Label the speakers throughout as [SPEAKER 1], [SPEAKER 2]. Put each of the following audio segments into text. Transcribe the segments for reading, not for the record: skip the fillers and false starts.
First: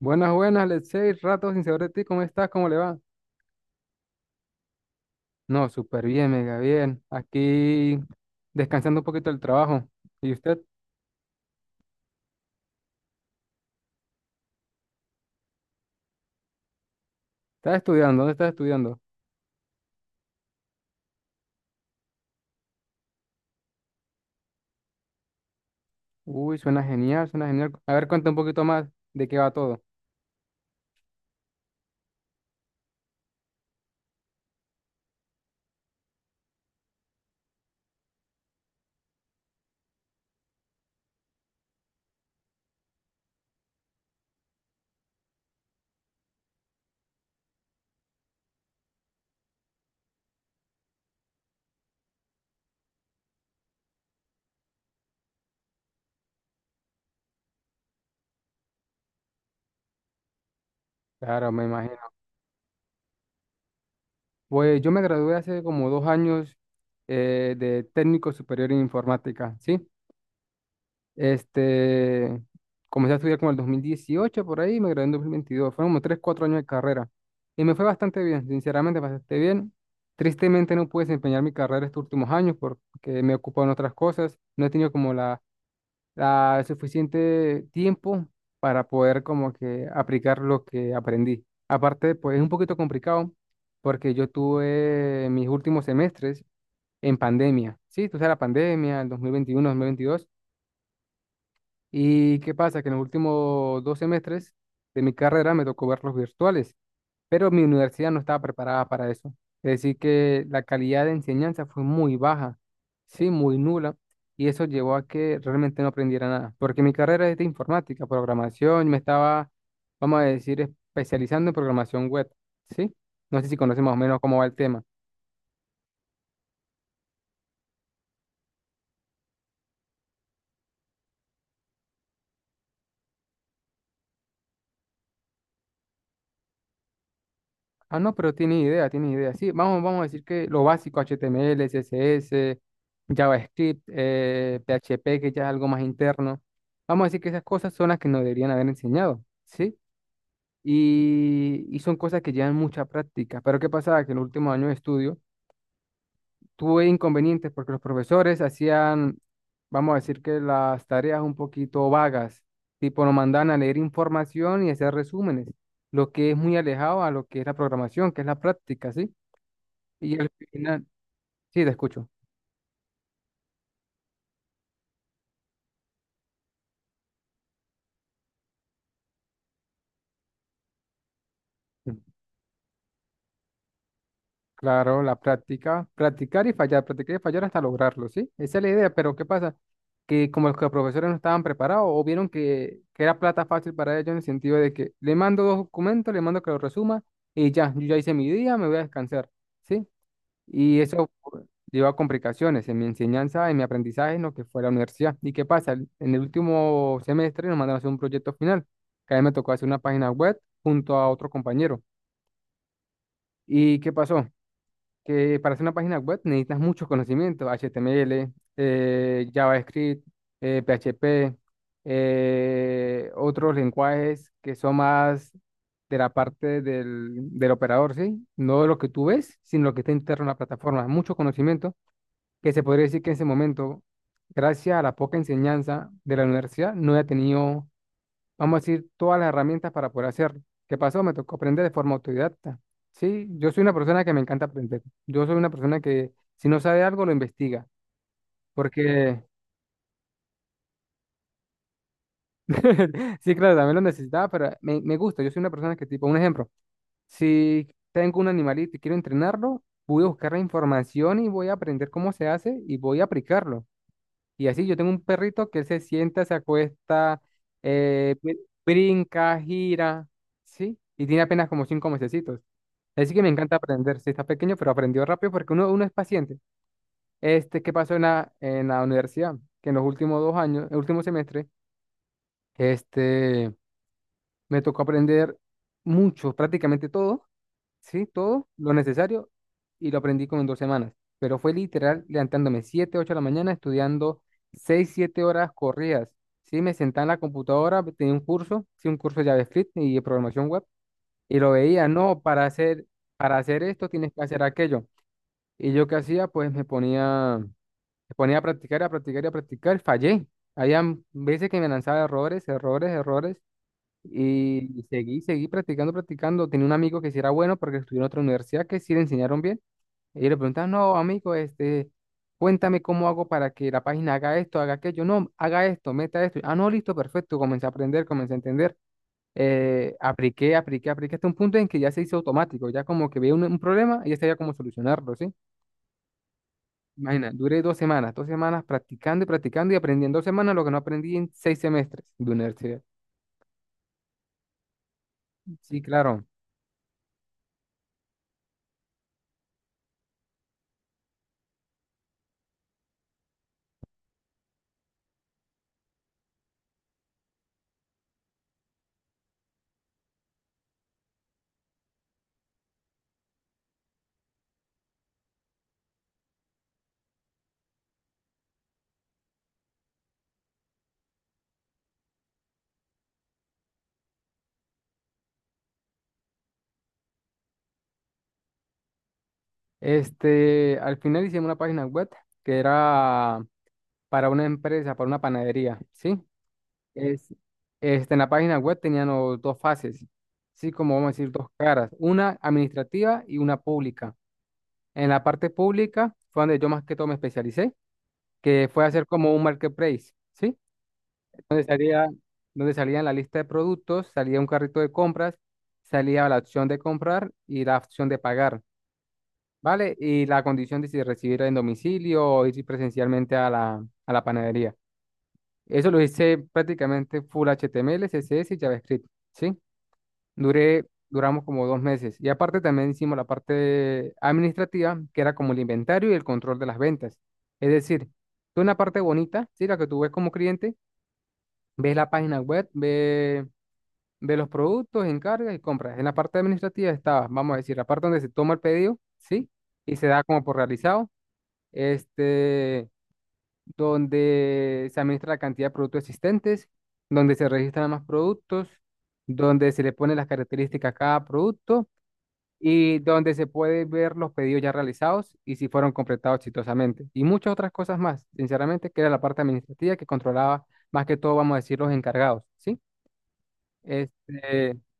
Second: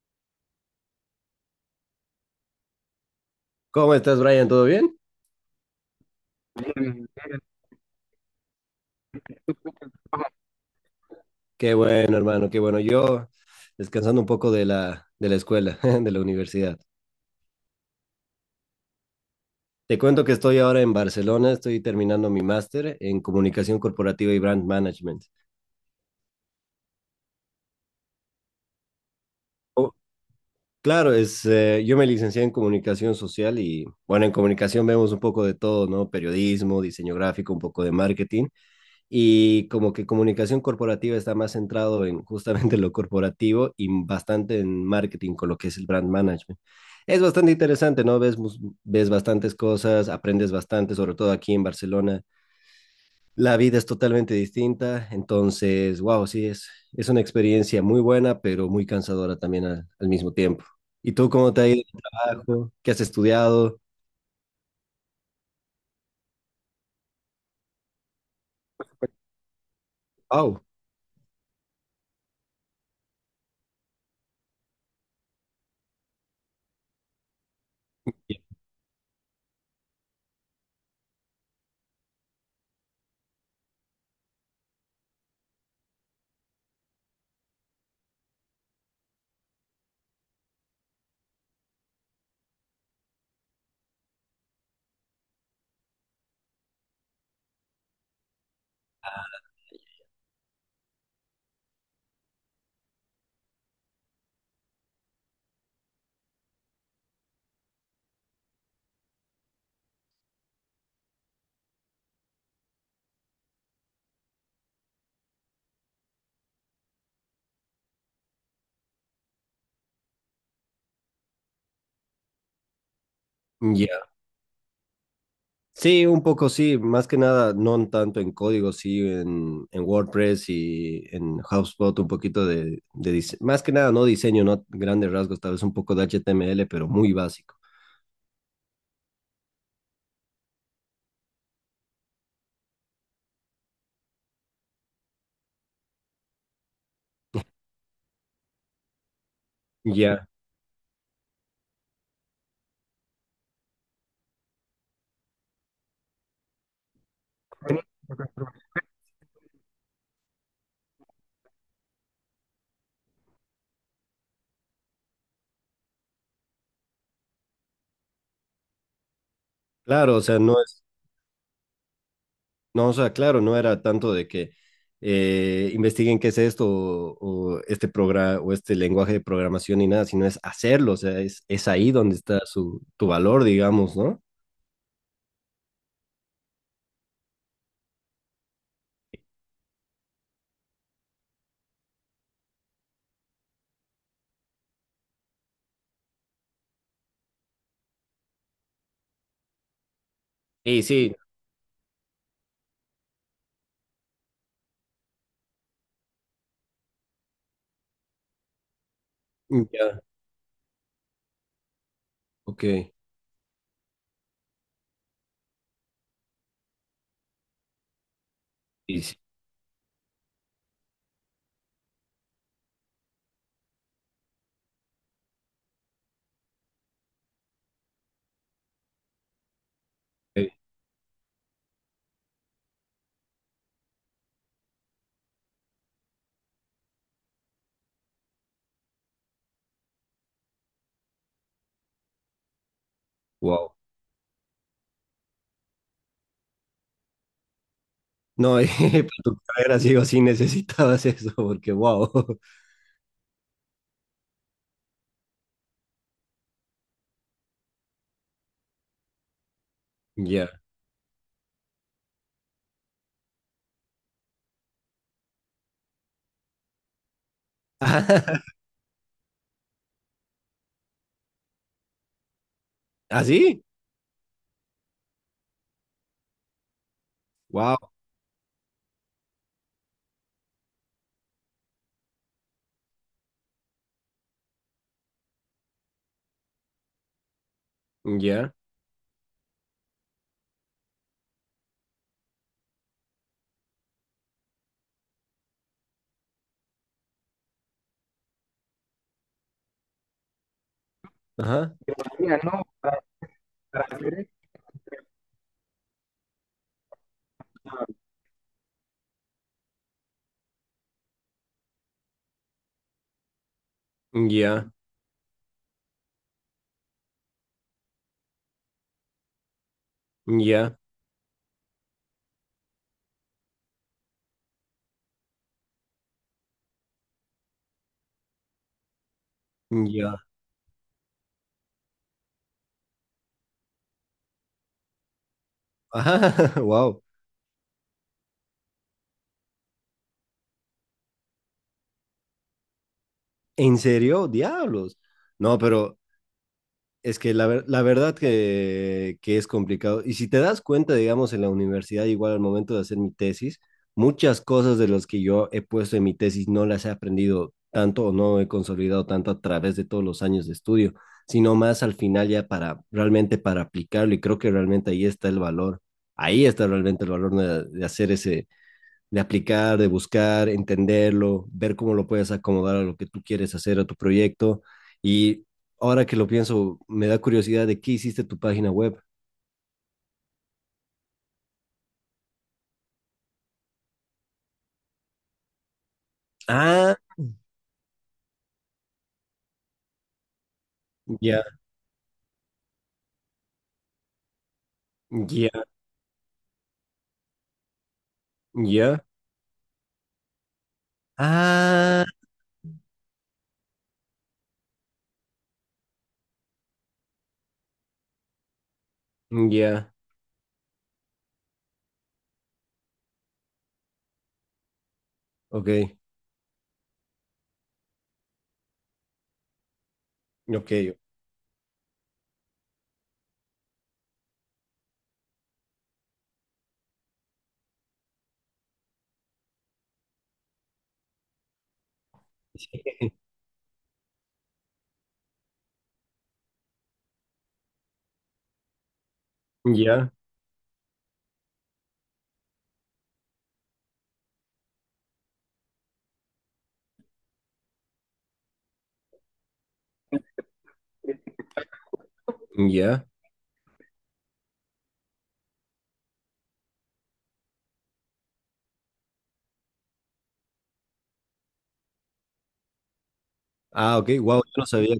[SPEAKER 1] Buenas, buenas, Letsey, rato sin saber de ti, ¿cómo estás? ¿Cómo le va?
[SPEAKER 2] ¿Cómo estás, Brian? ¿Todo bien?
[SPEAKER 1] No, súper bien, mega bien.
[SPEAKER 2] Bien.
[SPEAKER 1] Aquí descansando un poquito del trabajo.
[SPEAKER 2] Ajá.
[SPEAKER 1] ¿Y usted?
[SPEAKER 2] Qué bueno, hermano, qué bueno. Yo descansando un poco de la escuela, de la universidad.
[SPEAKER 1] ¿Está estudiando? ¿Dónde está estudiando?
[SPEAKER 2] Te cuento que estoy ahora en Barcelona, estoy terminando mi máster en comunicación corporativa y brand management.
[SPEAKER 1] Uy, suena genial, suena genial. A ver, cuenta un poquito más de qué va todo.
[SPEAKER 2] Oh, claro, yo me licencié en comunicación social y, bueno, en comunicación vemos un poco de todo, ¿no? Periodismo, diseño gráfico, un poco de marketing. Y como que comunicación corporativa está más centrado en justamente lo corporativo y bastante en marketing con lo que es el brand management. Es bastante interesante, ¿no? Ves bastantes cosas, aprendes bastante, sobre todo aquí en Barcelona. La vida es totalmente distinta, entonces, wow, sí, es una experiencia muy buena, pero muy cansadora también al mismo tiempo. ¿Y tú
[SPEAKER 1] Claro,
[SPEAKER 2] cómo te
[SPEAKER 1] me
[SPEAKER 2] ha ido en
[SPEAKER 1] imagino.
[SPEAKER 2] el trabajo? ¿Qué has estudiado?
[SPEAKER 1] Pues yo me gradué hace como 2 años de técnico superior en informática, ¿sí?
[SPEAKER 2] Wow.
[SPEAKER 1] Este, comencé a estudiar como el 2018 por ahí y me gradué en 2022. Fueron como 3 4 años de carrera. Y me fue bastante bien, sinceramente bastante bien. Tristemente no pude desempeñar mi carrera estos últimos años porque me he ocupado en otras cosas. No he tenido como la suficiente tiempo para poder como que aplicar lo que aprendí. Aparte, pues es un poquito complicado porque yo tuve mis últimos semestres en pandemia. Sí, tú sabes, la pandemia, el dos mil veintiuno 2022. ¿Y qué pasa? Que en los últimos dos semestres de mi carrera me tocó ver los virtuales, pero mi universidad no estaba preparada para eso. Es decir, que la calidad de enseñanza fue muy baja, sí, muy nula, y eso llevó a que realmente no aprendiera nada, porque mi carrera es de informática, programación, me estaba, vamos a decir, especializando en programación web, ¿sí? No sé si conoces más o
[SPEAKER 2] Ya,
[SPEAKER 1] menos cómo va el tema.
[SPEAKER 2] sí, un poco sí, más que nada, no tanto en código, sí, en WordPress y en HubSpot, un poquito de más que nada, no diseño, no grandes rasgos, tal vez un poco de HTML, pero muy básico.
[SPEAKER 1] Ah, no, pero tiene idea, tiene idea. Sí, vamos a decir que lo básico, HTML, CSS, JavaScript, PHP, que ya es algo más interno. Vamos a decir que esas cosas son las que nos deberían haber enseñado, ¿sí?
[SPEAKER 2] Ya,
[SPEAKER 1] Y son cosas que llevan mucha práctica. Pero ¿qué pasaba? Que en los últimos años de estudio tuve inconvenientes porque los profesores hacían, vamos a decir, que las tareas un poquito vagas, tipo nos mandaban a leer información y hacer resúmenes, lo que es muy alejado a lo que es la programación, que es la práctica, ¿sí?
[SPEAKER 2] claro,
[SPEAKER 1] Y
[SPEAKER 2] o
[SPEAKER 1] al
[SPEAKER 2] sea, no es,
[SPEAKER 1] final, sí, te escucho.
[SPEAKER 2] no, o sea, claro, no era tanto de que investiguen qué es esto o este programa o este lenguaje de programación ni nada, sino es hacerlo, o sea, es ahí
[SPEAKER 1] Sí.
[SPEAKER 2] donde está tu valor, digamos, ¿no?
[SPEAKER 1] Claro, la práctica, practicar y fallar hasta lograrlo, ¿sí? Esa es la idea, pero ¿qué pasa? Que como los profesores no estaban preparados o vieron que, era plata fácil para ellos en el sentido de que le mando dos documentos, le mando que lo resuma y ya, yo ya hice mi día, me voy a descansar, ¿sí? Y
[SPEAKER 2] Y
[SPEAKER 1] eso
[SPEAKER 2] sí,
[SPEAKER 1] pues, llevó a complicaciones en mi enseñanza, en mi aprendizaje, en lo que fue la universidad. ¿Y qué pasa? En el último semestre nos mandaron a hacer un proyecto final, que a mí me tocó hacer una
[SPEAKER 2] ya,
[SPEAKER 1] página web junto a otro compañero.
[SPEAKER 2] ok,
[SPEAKER 1] ¿Y qué pasó? Que para hacer una página web necesitas muchos conocimientos, HTML,
[SPEAKER 2] y sí,
[SPEAKER 1] JavaScript, PHP, otros lenguajes que son más de la parte del operador, ¿sí? No lo que tú ves, sino lo que está interno en la plataforma. Mucho conocimiento que se podría decir que en ese momento, gracias a la poca enseñanza de la universidad, no he tenido, vamos a decir, todas las herramientas para poder hacerlo. ¿Qué pasó? Me tocó aprender de forma autodidacta. Sí, yo soy
[SPEAKER 2] wow.
[SPEAKER 1] una persona que me encanta aprender. Yo soy una persona que si no sabe algo, lo investiga.
[SPEAKER 2] No, para
[SPEAKER 1] Porque,
[SPEAKER 2] tu carrera sí o sí necesitabas eso, porque wow.
[SPEAKER 1] sí, claro, también lo necesitaba, pero me gusta. Yo soy una persona que, tipo, un ejemplo, si tengo un animalito y quiero entrenarlo, voy a buscar la
[SPEAKER 2] Ya.
[SPEAKER 1] información y voy a aprender cómo se hace y voy a aplicarlo. Y así yo tengo un perrito que él se sienta, se acuesta, eh, br- brinca, gira, ¿sí? Y tiene apenas como 5 meses. Así que me encanta
[SPEAKER 2] ¿Así?
[SPEAKER 1] aprender. Si está pequeño, pero aprendió rápido porque uno es paciente. Este, ¿qué
[SPEAKER 2] Wow.
[SPEAKER 1] pasó en la universidad? Que en los últimos dos años, el último semestre, este, me tocó aprender mucho, prácticamente todo, sí, todo
[SPEAKER 2] Ya.
[SPEAKER 1] lo necesario y lo aprendí como en 2 semanas. Pero fue literal levantándome 7 8 de la mañana, estudiando 6 7 horas corridas. Sí, me sentaba en la computadora, tenía un curso, sí, un curso de JavaScript y de programación web, y lo
[SPEAKER 2] Ajá.
[SPEAKER 1] veía, no,
[SPEAKER 2] Mira, no,
[SPEAKER 1] para hacer
[SPEAKER 2] para
[SPEAKER 1] esto tienes
[SPEAKER 2] hacer
[SPEAKER 1] que hacer
[SPEAKER 2] eso.
[SPEAKER 1] aquello. Y yo qué hacía, pues me ponía a practicar y a practicar. Fallé. Habían veces que me lanzaba errores, errores, errores.
[SPEAKER 2] Ya.
[SPEAKER 1] Y seguí, seguí practicando, practicando. Tenía un amigo que sí era bueno porque estudió en otra universidad que sí le enseñaron bien. Y yo le preguntaba,
[SPEAKER 2] Ya.
[SPEAKER 1] no, amigo, este, cuéntame cómo hago para que la página haga esto, haga aquello. No, haga esto, meta esto. Ah, no, listo, perfecto. Comencé a aprender, comencé a entender.
[SPEAKER 2] Ya.
[SPEAKER 1] Apliqué, apliqué, apliqué hasta un punto en que ya se hizo automático. Ya como que veía un problema y ya sabía cómo solucionarlo, ¿sí?
[SPEAKER 2] Ajá. Wow.
[SPEAKER 1] Imagina, duré 2 semanas, 2 semanas practicando y practicando y aprendiendo 2 semanas lo que no aprendí en seis semestres de universidad.
[SPEAKER 2] ¿En serio? Diablos. No,
[SPEAKER 1] Sí,
[SPEAKER 2] pero
[SPEAKER 1] claro.
[SPEAKER 2] es que la, la verdad que es complicado. Y si te das cuenta, digamos, en la universidad, igual al momento de hacer mi tesis, muchas cosas de las que yo he puesto en mi tesis no las he aprendido tanto o no he consolidado tanto a través de todos los años de estudio, sino más al final ya para realmente para aplicarlo. Y creo que realmente ahí está el valor. Ahí está realmente el valor de hacer ese, de aplicar, de buscar, entenderlo, ver cómo lo puedes acomodar a lo que tú quieres hacer, a tu proyecto. Y ahora que lo pienso, me da curiosidad de qué hiciste tu página web.
[SPEAKER 1] Este, al final hicimos una página web que era para una empresa, para una panadería, ¿sí?
[SPEAKER 2] Ah,
[SPEAKER 1] Es, este, en la página web tenían los dos fases, sí, como vamos a decir,
[SPEAKER 2] ya,
[SPEAKER 1] dos caras, una administrativa y una pública. En la parte
[SPEAKER 2] ya,
[SPEAKER 1] pública fue donde yo más que todo me especialicé, que fue
[SPEAKER 2] ya.
[SPEAKER 1] hacer como un marketplace, ¿sí?
[SPEAKER 2] Ah,
[SPEAKER 1] Salía, donde salía en la lista de productos, salía un carrito de compras, salía la opción de comprar y la opción de pagar,
[SPEAKER 2] ya,
[SPEAKER 1] ¿vale? Y la condición de si recibir en domicilio o ir presencialmente a la panadería.
[SPEAKER 2] ok,
[SPEAKER 1] Eso lo hice prácticamente full HTML, CSS y JavaScript, ¿sí?
[SPEAKER 2] ok,
[SPEAKER 1] Duré, duramos como 2 meses. Y aparte también hicimos la parte administrativa, que era como el inventario y el control de las ventas. Es decir, tú una parte bonita, ¿sí? La que tú ves como cliente, ves la página web,
[SPEAKER 2] sí,
[SPEAKER 1] ves de los productos, encargas y compras. En la parte administrativa estaba, vamos a decir, la parte donde se toma el pedido, ¿sí? Y se
[SPEAKER 2] ya,
[SPEAKER 1] da como por realizado, este, donde se administra la cantidad de productos existentes, donde se registran más productos, donde se le ponen las características a cada producto y
[SPEAKER 2] ya.
[SPEAKER 1] donde se puede ver los pedidos ya realizados y si fueron completados exitosamente. Y muchas otras cosas más, sinceramente, que era la parte administrativa que controlaba más que todo, vamos a decir, los encargados, ¿sí?
[SPEAKER 2] Ah, ok, wow, yo no
[SPEAKER 1] Este,
[SPEAKER 2] sabía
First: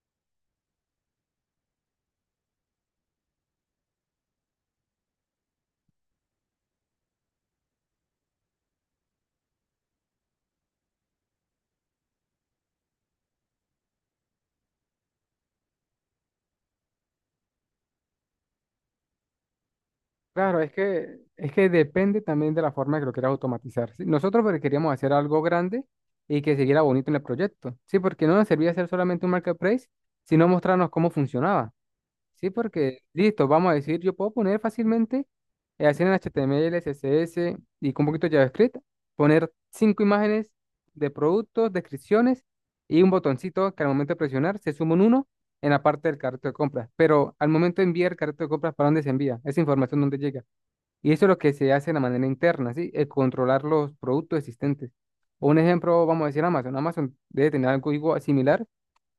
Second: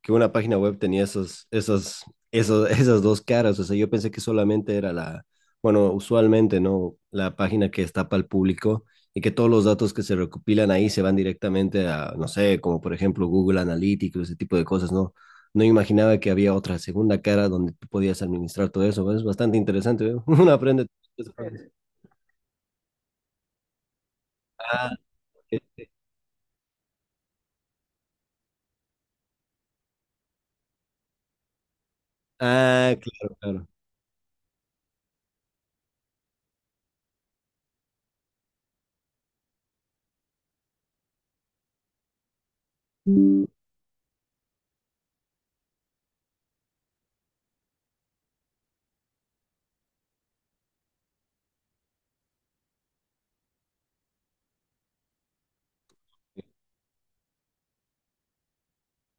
[SPEAKER 2] que una página web tenía esas dos caras. O sea, yo pensé que solamente era la, bueno, usualmente, ¿no? La página que está para el público y que todos los datos que se recopilan ahí se van directamente a, no sé, como por ejemplo Google Analytics, ese tipo de cosas, ¿no? No imaginaba que había otra segunda cara donde tú podías administrar todo eso. Es bastante interesante, ¿eh? Uno
[SPEAKER 1] claro,
[SPEAKER 2] aprende.
[SPEAKER 1] es que depende también de la forma que lo quieras automatizar. ¿Sí? Nosotros porque
[SPEAKER 2] Ah,
[SPEAKER 1] queríamos hacer algo
[SPEAKER 2] ok.
[SPEAKER 1] grande y que siguiera bonito en el proyecto, ¿sí? Porque no nos servía hacer solamente un marketplace, sino mostrarnos cómo funcionaba, ¿sí?
[SPEAKER 2] Ah,
[SPEAKER 1] Porque,
[SPEAKER 2] claro,
[SPEAKER 1] listo,
[SPEAKER 2] claro.
[SPEAKER 1] vamos a decir, yo puedo poner fácilmente, hacer en HTML, CSS y con un poquito de JavaScript, poner cinco imágenes de productos, descripciones y un botoncito que al momento de presionar se suma un uno en la parte del carrito de compras. Pero al momento de enviar el carrito de compras, ¿para dónde se envía? Esa información, ¿dónde llega? Y eso es lo que se hace de la manera interna, ¿sí? El controlar los productos existentes. Un ejemplo, vamos a decir Amazon. Amazon debe tener algo igual, similar,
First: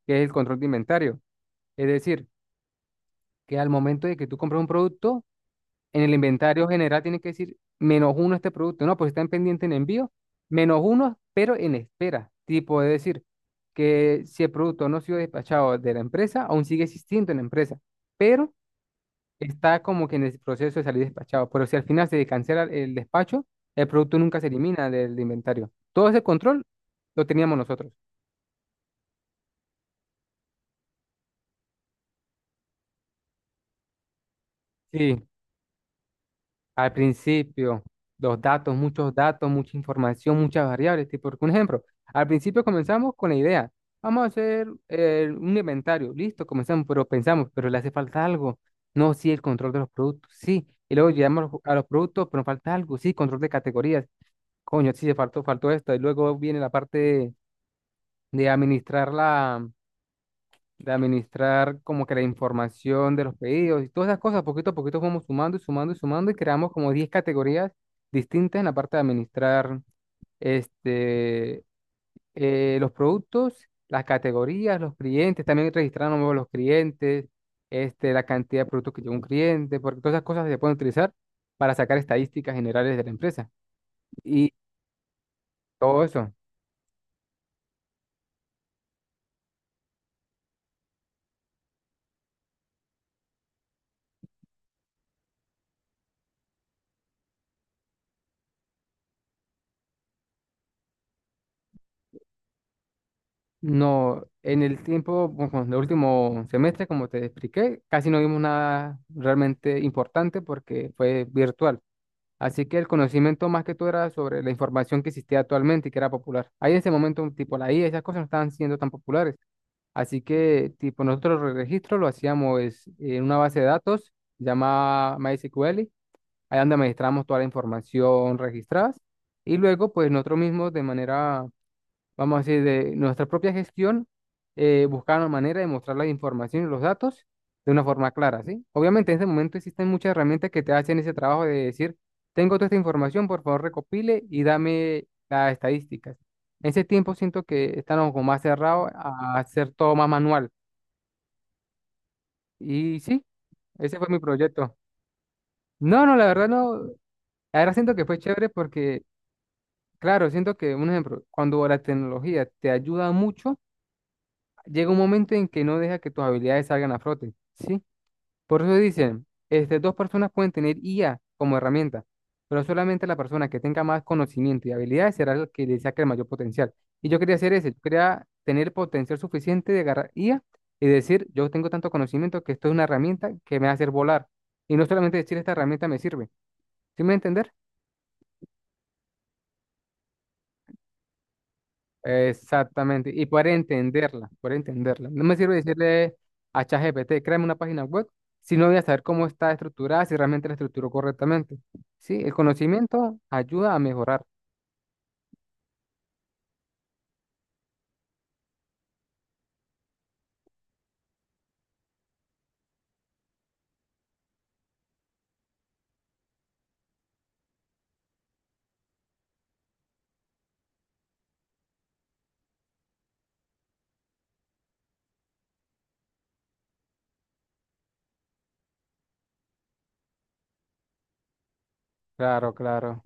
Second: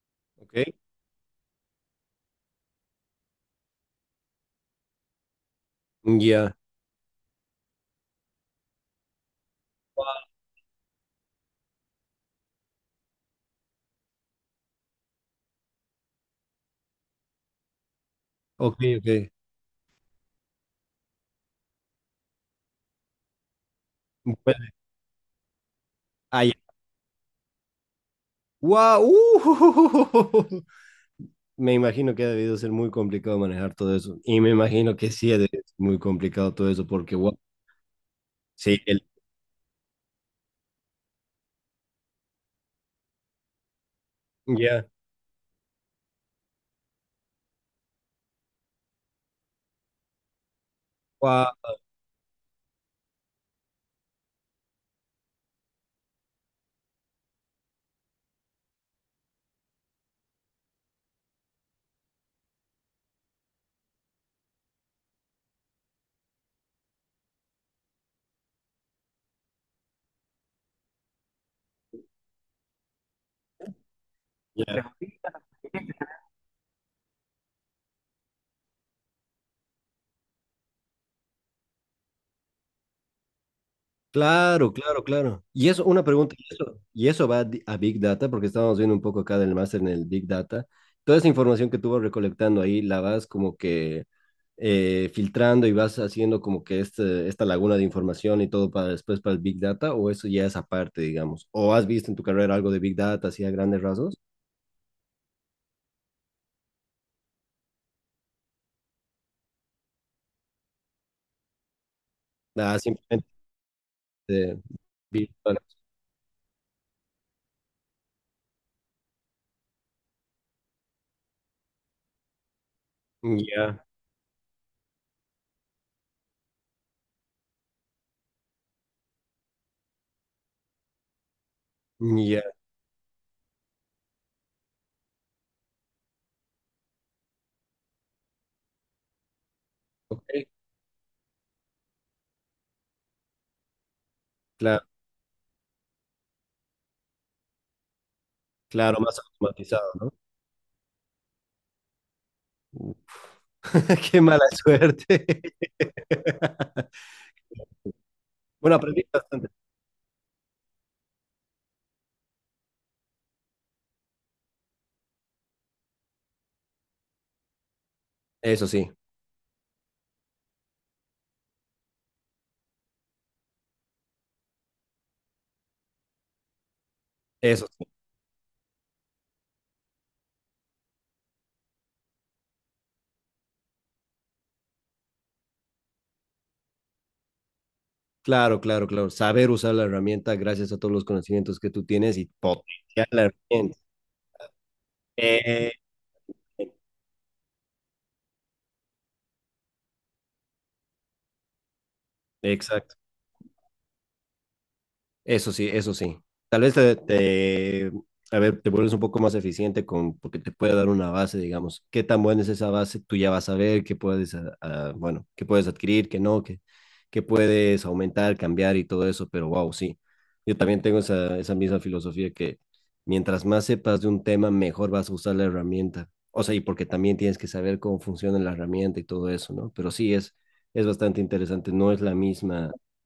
[SPEAKER 1] que es el
[SPEAKER 2] Ok,
[SPEAKER 1] control de inventario. Es decir, que al momento de que tú compras un producto, en el
[SPEAKER 2] ya.
[SPEAKER 1] inventario general tiene que decir menos uno este producto. No, pues está en pendiente en envío, menos uno, pero en espera. Tipo, es decir, que si el producto no ha sido despachado de la empresa, aún sigue existiendo en la empresa, pero
[SPEAKER 2] Ok, ok.
[SPEAKER 1] está como que en el proceso de salir despachado, pero si al final se cancela el despacho, el producto nunca se
[SPEAKER 2] Bueno,
[SPEAKER 1] elimina del inventario. Todo ese
[SPEAKER 2] ah, ya.
[SPEAKER 1] control lo teníamos nosotros.
[SPEAKER 2] ¡Wow! ¡Uh! Me imagino que ha debido ser muy complicado manejar todo eso. Y me imagino que
[SPEAKER 1] Sí,
[SPEAKER 2] sí ha de ser muy complicado todo eso,
[SPEAKER 1] al
[SPEAKER 2] porque wow.
[SPEAKER 1] principio, los datos,
[SPEAKER 2] Sí, el.
[SPEAKER 1] muchos datos, mucha información, muchas variables. Tipo, por ejemplo, al principio comenzamos con la idea, vamos a hacer
[SPEAKER 2] Ya.
[SPEAKER 1] un inventario, listo, comenzamos, pero pensamos, pero le hace falta algo. No, sí, el control de los productos, sí. Y luego llegamos a
[SPEAKER 2] Wow.
[SPEAKER 1] los productos, pero falta algo, sí, control de categorías. Coño, sí, se faltó, faltó esto. Y luego viene la parte de administrar la, de administrar como que la información de los pedidos y todas esas cosas, poquito a poquito fuimos sumando y sumando y sumando y creamos como 10 categorías distintas en la parte de administrar este, los productos, las categorías,
[SPEAKER 2] Ya.
[SPEAKER 1] los clientes, también registramos los clientes, este, la cantidad de productos que lleva un cliente, porque todas esas cosas se pueden utilizar para sacar estadísticas generales de la empresa y
[SPEAKER 2] Claro, claro, claro. Y eso,
[SPEAKER 1] todo
[SPEAKER 2] una
[SPEAKER 1] eso.
[SPEAKER 2] pregunta, y eso a Big Data, porque estábamos viendo un poco acá del máster en el Big Data. Toda esa información que tú vas recolectando ahí, la vas como que filtrando y vas haciendo como que este, esta laguna de información y todo para después para el Big Data, ¿o eso ya es aparte, digamos? ¿O has visto en tu carrera algo de Big Data, así a grandes rasgos?
[SPEAKER 1] No, en el tiempo, bueno, en el último semestre, como te expliqué, casi no vimos nada realmente importante porque fue virtual. Así
[SPEAKER 2] Ah,
[SPEAKER 1] que el
[SPEAKER 2] simplemente
[SPEAKER 1] conocimiento más que todo era sobre la
[SPEAKER 2] eh,
[SPEAKER 1] información que existía
[SPEAKER 2] virtual.
[SPEAKER 1] actualmente y que era popular. Ahí en ese momento, tipo la IA, esas cosas no estaban siendo tan populares. Así que, tipo, nosotros el registro lo hacíamos es en una base de
[SPEAKER 2] Ya,
[SPEAKER 1] datos llamada MySQL, ahí donde administramos toda la información registrada. Y luego, pues nosotros mismos de manera, vamos a
[SPEAKER 2] ya,
[SPEAKER 1] decir, de nuestra propia gestión, buscar una manera de mostrar la información y los datos de una forma clara, ¿sí? Obviamente en ese momento existen muchas
[SPEAKER 2] ok,
[SPEAKER 1] herramientas que te hacen ese trabajo de decir, tengo toda esta información, por favor recopile y
[SPEAKER 2] claro,
[SPEAKER 1] dame las estadísticas. En ese tiempo siento que estamos como más cerrados
[SPEAKER 2] claro, más
[SPEAKER 1] a hacer
[SPEAKER 2] automatizado,
[SPEAKER 1] todo más
[SPEAKER 2] ¿no?
[SPEAKER 1] manual. Y sí, ese fue mi
[SPEAKER 2] Qué mala
[SPEAKER 1] proyecto.
[SPEAKER 2] suerte.
[SPEAKER 1] No, no, la verdad no. La verdad siento que fue chévere
[SPEAKER 2] Bueno,
[SPEAKER 1] porque,
[SPEAKER 2] aprendí bastante.
[SPEAKER 1] claro, siento que, un ejemplo, cuando la tecnología te ayuda mucho, llega un momento en que no deja que tus habilidades salgan a flote, ¿sí? Por
[SPEAKER 2] Eso
[SPEAKER 1] eso
[SPEAKER 2] sí,
[SPEAKER 1] dicen, este, dos personas pueden tener IA como herramienta, pero solamente la persona que tenga más conocimiento y habilidades será la que le saque el mayor potencial. Y yo quería hacer
[SPEAKER 2] eso
[SPEAKER 1] ese, yo
[SPEAKER 2] sí.
[SPEAKER 1] quería tener potencial suficiente de agarrar IA y decir, yo tengo tanto conocimiento que esto es una herramienta que me va a hacer volar. Y no solamente decir, esta herramienta me sirve, ¿sí me va a entender?
[SPEAKER 2] Claro, claro, claro. Saber usar la herramienta gracias a todos los conocimientos que tú tienes y potenciar
[SPEAKER 1] Exactamente,
[SPEAKER 2] la
[SPEAKER 1] y poder
[SPEAKER 2] herramienta.
[SPEAKER 1] entenderla, poder entenderla. No me sirve
[SPEAKER 2] Eh,
[SPEAKER 1] decirle a ChatGPT, créame una página web, si no voy a saber cómo está estructurada, si realmente la estructuró correctamente. Sí, el
[SPEAKER 2] exacto.
[SPEAKER 1] conocimiento ayuda a mejorar.
[SPEAKER 2] Eso sí, eso sí. Tal vez te, te- A ver, te vuelves un poco más eficiente con, porque te puede dar una base, digamos, qué tan buena es esa base, tú ya vas a ver qué puedes, ah, ah, bueno, qué puedes adquirir, qué no, qué, qué puedes aumentar, cambiar y todo eso, pero wow, sí. Yo también tengo esa misma filosofía que mientras más sepas de un tema, mejor vas a usar la herramienta. O sea, y porque también tienes que saber cómo funciona la herramienta y todo eso, ¿no? Pero sí, es bastante interesante, no es la
[SPEAKER 1] Claro,
[SPEAKER 2] misma
[SPEAKER 1] claro.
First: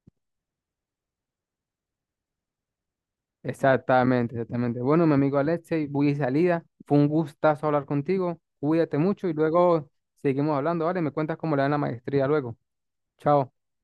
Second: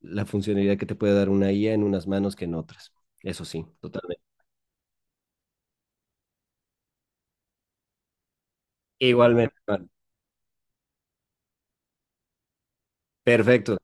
[SPEAKER 2] la funcionalidad que te puede dar una IA en unas manos que en otras. Eso sí, totalmente.
[SPEAKER 1] Exactamente, exactamente. Bueno, mi amigo Alexei, voy de salida. Fue un gustazo hablar contigo. Cuídate mucho y
[SPEAKER 2] Igualmente,
[SPEAKER 1] luego
[SPEAKER 2] Juan.
[SPEAKER 1] seguimos hablando, ¿vale? Me cuentas cómo le dan la maestría luego. Chao.
[SPEAKER 2] Perfecto.